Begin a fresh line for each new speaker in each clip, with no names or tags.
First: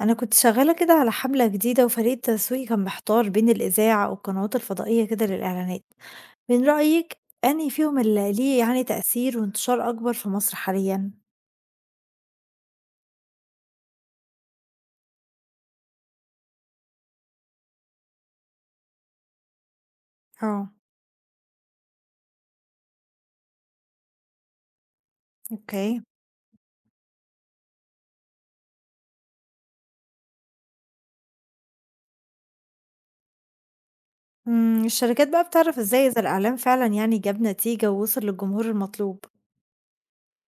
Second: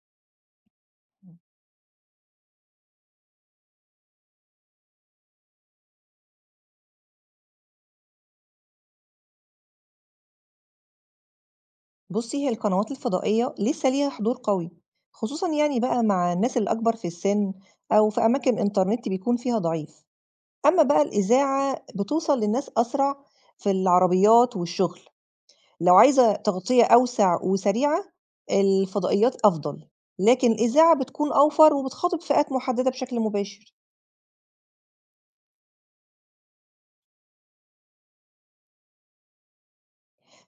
أنا كنت شغالة كده على
إمم.
حملة جديدة، وفريق التسويق كان محتار بين الإذاعة والقنوات الفضائية كده للإعلانات. من رأيك أنهي فيهم اللي ليه يعني تأثير وانتشار أكبر في مصر حاليا؟
بُصّي، هي القنوات الفضائية لسه ليها حضور قوي، خصوصًا يعني بقى مع الناس الأكبر في السِن أو في أماكن إنترنت بيكون فيها ضعيف.
اه.
أمّا بقى الإذاعة بتوصل للناس أسرع في العربيات والشغل، لو
اوكي.
عايزة تغطية أوسع وسريعة، الفضائيات أفضل، لكن الإذاعة بتكون أوفر وبتخاطب فئات محددة بشكل مباشر.
الشركات بقى بتعرف إزاي إذا الإعلان فعلا يعني جاب نتيجة ووصل للجمهور المطلوب؟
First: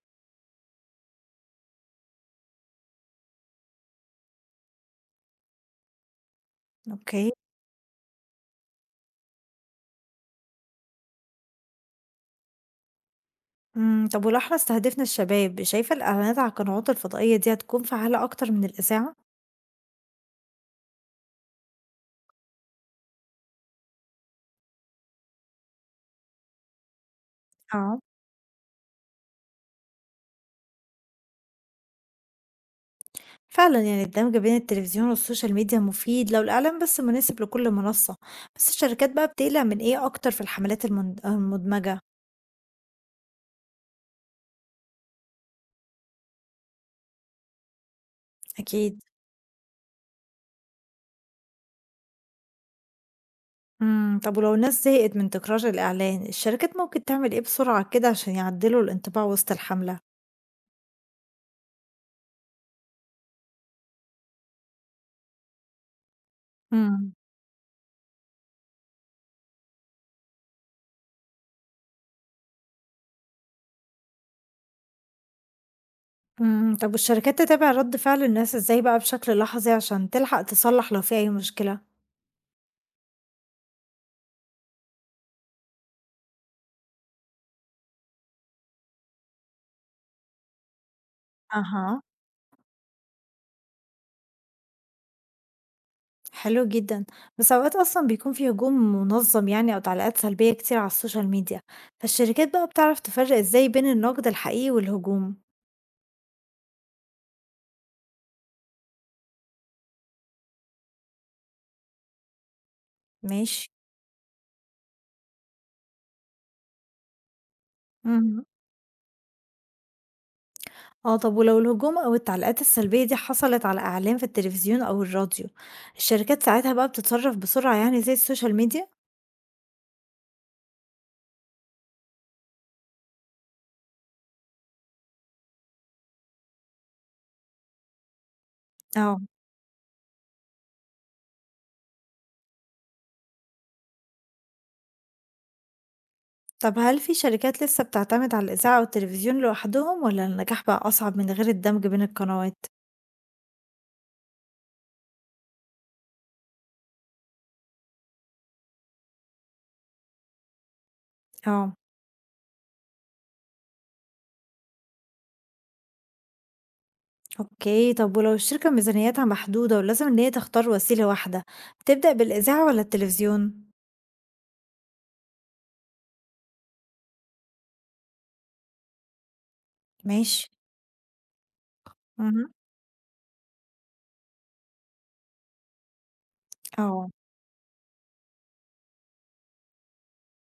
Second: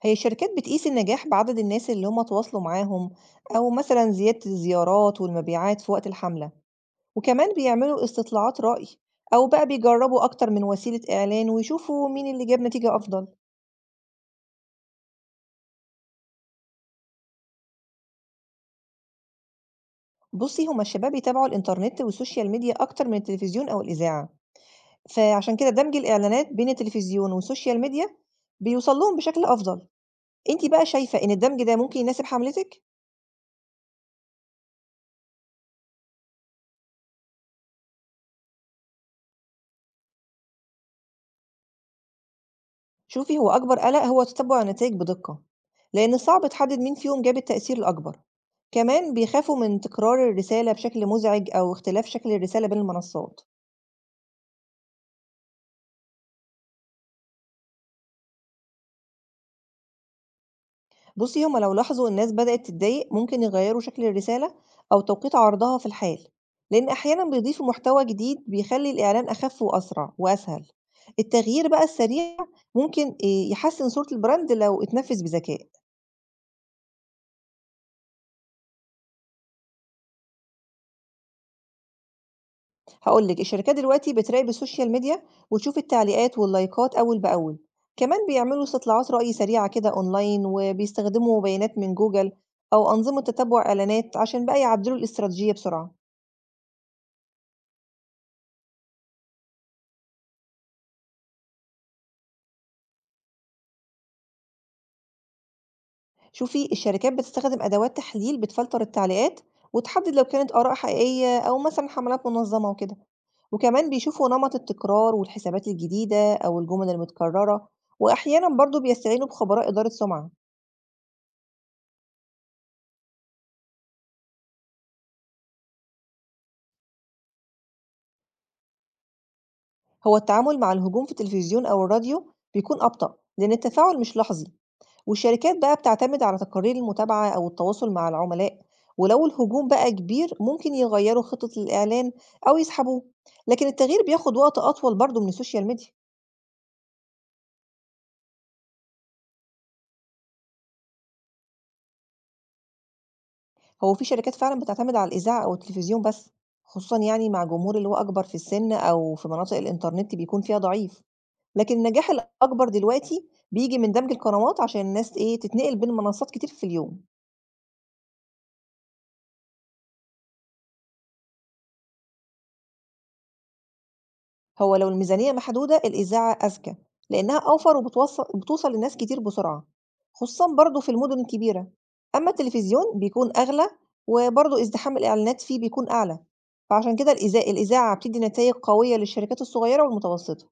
هي الشركات بتقيس النجاح بعدد الناس اللي هم تواصلوا معاهم أو مثلًا زيادة الزيارات والمبيعات في وقت الحملة.
اوكي.
وكمان بيعملوا استطلاعات رأي أو بقى بيجربوا أكتر من وسيلة إعلان ويشوفوا مين اللي جاب نتيجة أفضل.
طب ولو احنا استهدفنا الشباب، شايفة الإعلانات على القنوات الفضائية دي هتكون فعالة أكتر من الإذاعة؟
بصي هما الشباب يتابعوا الإنترنت والسوشيال ميديا أكتر من التلفزيون أو الإذاعة، فعشان كده دمج الإعلانات بين التلفزيون والسوشيال
اه.
ميديا بيوصل لهم بشكل أفضل. أنت بقى شايفة إن الدمج ده ممكن يناسب حملتك؟
فعلا يعني الدمج بين التلفزيون والسوشيال ميديا مفيد لو الإعلان بس مناسب لكل منصة. بس الشركات بقى بتقلق من إيه أكتر في الحملات المدمجة؟
شوفي هو أكبر قلق هو تتبع النتائج بدقة، لأن صعب تحدد مين فيهم جاب التأثير الأكبر.
أكيد.
كمان بيخافوا من تكرار الرسالة بشكل مزعج أو اختلاف شكل الرسالة بين المنصات.
طب ولو الناس زهقت من تكرار الإعلان، الشركات ممكن تعمل إيه بسرعة كده عشان يعدلوا الانطباع وسط الحملة؟
بُصّي، هم لو لاحظوا الناس بدأت تتضايق، ممكن يغيّروا شكل الرسالة أو توقيت عرضها في الحال، لإن
مم.
أحيانًا بيضيفوا محتوى جديد بيخلّي الإعلان أخف وأسرع وأسهل. التغيير بقى السريع ممكن يحسّن صورة البراند لو اتنفّذ بذكاء.
طب، والشركات تتابع رد فعل الناس إزاي بقى بشكل لحظي عشان تلحق تصلح لو في أي مشكلة؟
هاقول لِك، الشركات دلوقتي بتراقب السوشيال ميديا وتشوف التعليقات واللايكات أول بأول. كمان بيعملوا استطلاعات رأي سريعة كده أونلاين وبيستخدموا بيانات من
أها.
جوجل أو أنظمة تتبُّع إعلانات عشان بقى يعدّلوا الاستراتيجية بسرعة.
حلو جدًا، بس أوقات أصلًا بيكون في هجوم منظم يعني أو تعليقات سلبية كتير على السوشيال ميديا، فالشركات بقى بتعرف تفرق إزاي بين النقد الحقيقي والهجوم؟
شوفي الشركات بتستخدم أدوات تحليل بتفلتر التعليقات وتحدد لو كانت آراء حقيقية أو مثلا حملات منظمة وكده.
ماشي.
وكمان بيشوفوا نمط التكرار والحسابات الجديدة أو الجمل المتكررة،
اهم.
وأحيانا برضو بيستعينوا بخبراء إدارة سمعة.
آه، طب ولو الهجوم أو التعليقات السلبية دي حصلت على إعلان في التلفزيون أو الراديو، الشركات ساعتها بقى بتتصرف بسرعة يعني زي السوشيال ميديا؟
هو التعامل مع الهجوم في التلفزيون أو الراديو بيكون أبطأ لأن التفاعل مش لحظي، والشركات بقى بتعتمد على تقارير المتابعة أو التواصل مع العملاء.
آه.
ولو الهجوم بقى كبير ممكن يغيروا خطة الإعلان أو يسحبوه، لكن التغيير بياخد وقت أطول برضو من السوشيال ميديا.
طب هل في شركات لسه بتعتمد على الإذاعة والتلفزيون لوحدهم، والّا النجاح بقى أصعب من غير الدمج بين القنوات؟
هو في شركات فعلًا بتعتمد على الإذاعة أو التلفزيون بس، خصوصًا يعني مع جمهور اللي هو أكبر في السن أو في مناطق الإنترنت بيكون فيها ضعيف، لكن
آه.
النجاح الأكبر دلوقتي بييجي من دمج القنوات عشان الناس إيه، تتنقل بين منصات كتير في اليوم.
أوكي، طب ولو الشركة ميزانيتها محدودة ولازم إن هي تختار وسيلة واحدة، تبدأ بالإذاعة والّا التلفزيون؟
هو لو الميزانية محدودة الإذاعة أذكى، لإنها أوفر وبتوص بتوصل لناس كتير بسرعة،
ماشي.
خصوصًا برضه في المدن الكبيرة. أما
اهم.
التلفزيون بيكون أغلى، وبرضه ازدحام الإعلانات فيه بيكون أعلى، فعشان
آه.
كده الإذاعة بتدي نتايج قوية للشركات الصغيرة والمتوسطة.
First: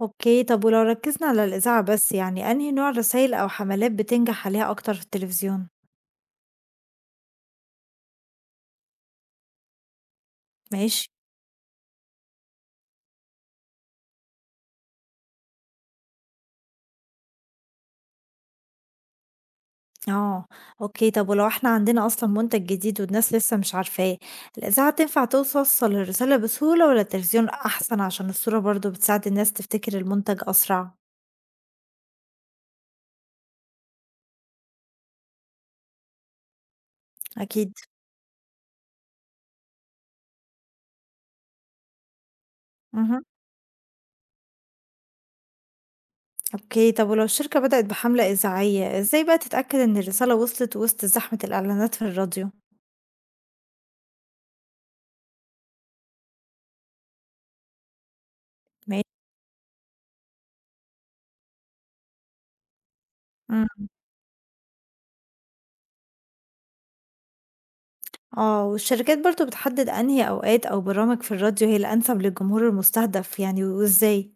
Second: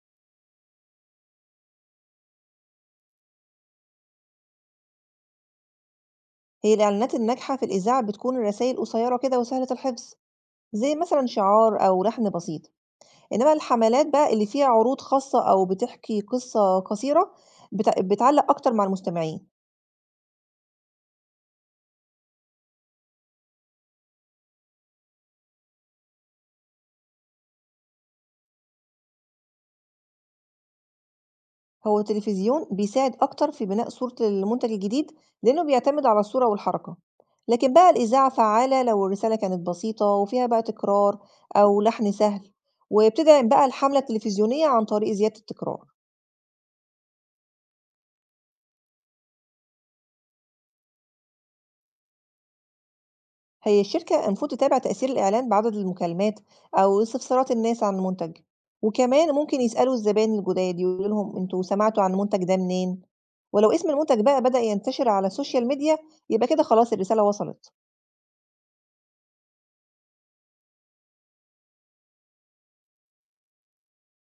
أوكي، طب ولو ركزنا على الإذاعة بس، يعني أنهي نوع رسايل أو حملات بتنجح عليها أكتر في التلفزيون؟
هي الإعلانات الناجحة في الإذاعة بتكون الرسايل قصيرة كده وسهلة الحفظ، زي
ماشي.
مثلا شعار أو لحن بسيط. إنما الحملات بقى اللي فيها عروض خاصة أو بتحكي قصة قصيرة بتعلق أكتر مع المستمعين.
آه. أوكي، طب ولو إحنا عندنا أصلًا منتج جديد والناس لسه مش عارفاه، الإذاعة تنفع توصّل الرسالة بسهولة والّا التلفزيون أحسن عشان الصورة برضه بتساعد الناس تفتكر المنتج أسرع؟
هو التلفزيون بيساعد أكتر في بناء صورة المنتج الجديد لأنه بيعتمد على الصورة والحركة، لكن
أكيد.
بقى الإذاعة فعالة لو الرسالة كانت بسيطة وفيها بقى تكرار أو لحن سهل،
اهم.
وبتدعم بقى الحملة التلفزيونية عن طريق زيادة التكرار.
أوكي، طب ولو الشركة بدأت بحملة إذاعية، إزاي بقى تتأكد إن الرسالة وصلت وسط زحمة الإعلانات في الراديو؟
هي الشركة المفروض تتابع تأثير الإعلان بعدد المكالمات أو استفسارات الناس عن المنتج،
ماشي.
وكمان ممكن يسألوا الزبائن الجداد يقولوا لهم انتوا سمعتوا عن المنتج ده منين. ولو
امم.
اسم المنتج بقى بدأ ينتشر على السوشيال ميديا يبقى كده خلاص الرسالة وصلت.
آه، والشركات برضو بتحدد أنهي أوقات أو برامج في الراديو هي الأنسب للجمهور المستهدف يعني، وإزاي؟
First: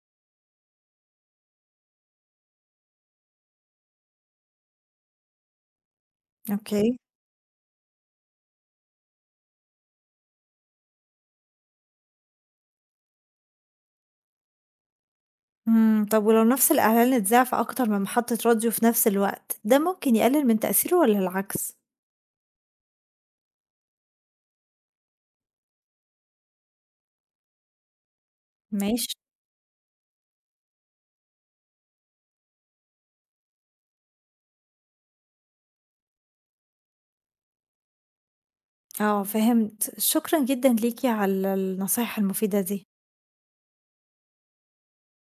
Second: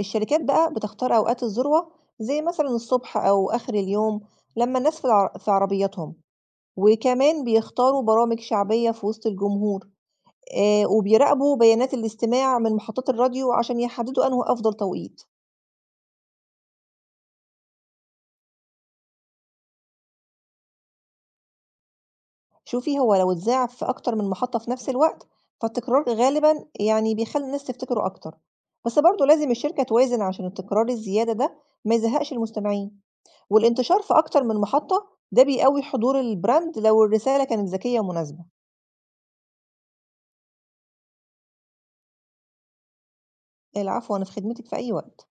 الشركات بقى بتختار أوقات الذروة زي مثلا الصبح أو آخر اليوم لما الناس في عربياتهم،
أوكي.
وكمان بيختاروا برامج شعبية في وسط الجمهور. آه، وبيراقبوا بيانات الاستماع من محطات الراديو عشان يحددوا أنه أفضل توقيت.
طب ولو نفس الإعلان اتذاع في أكتر من محطة راديو في نفس الوقت، ده ممكن يقلل من تأثيره ولا العكس؟
شوفي هو لو اتذاع في أكتر من محطة في نفس الوقت فالتكرار غالبا يعني بيخلي الناس تفتكره أكتر. بس
ماشي.
برضه لازم الشركة توازن عشان التكرار الزيادة ده ما يزهقش المستمعين، والانتشار في أكتر من محطة ده بيقوي حضور البراند لو الرسالة كانت ذكية ومناسبة.
آه، فهمت، شكرا جدا ليكي على النصايح المفيدة دي.
العفو، أنا في خدمتك في أي وقت.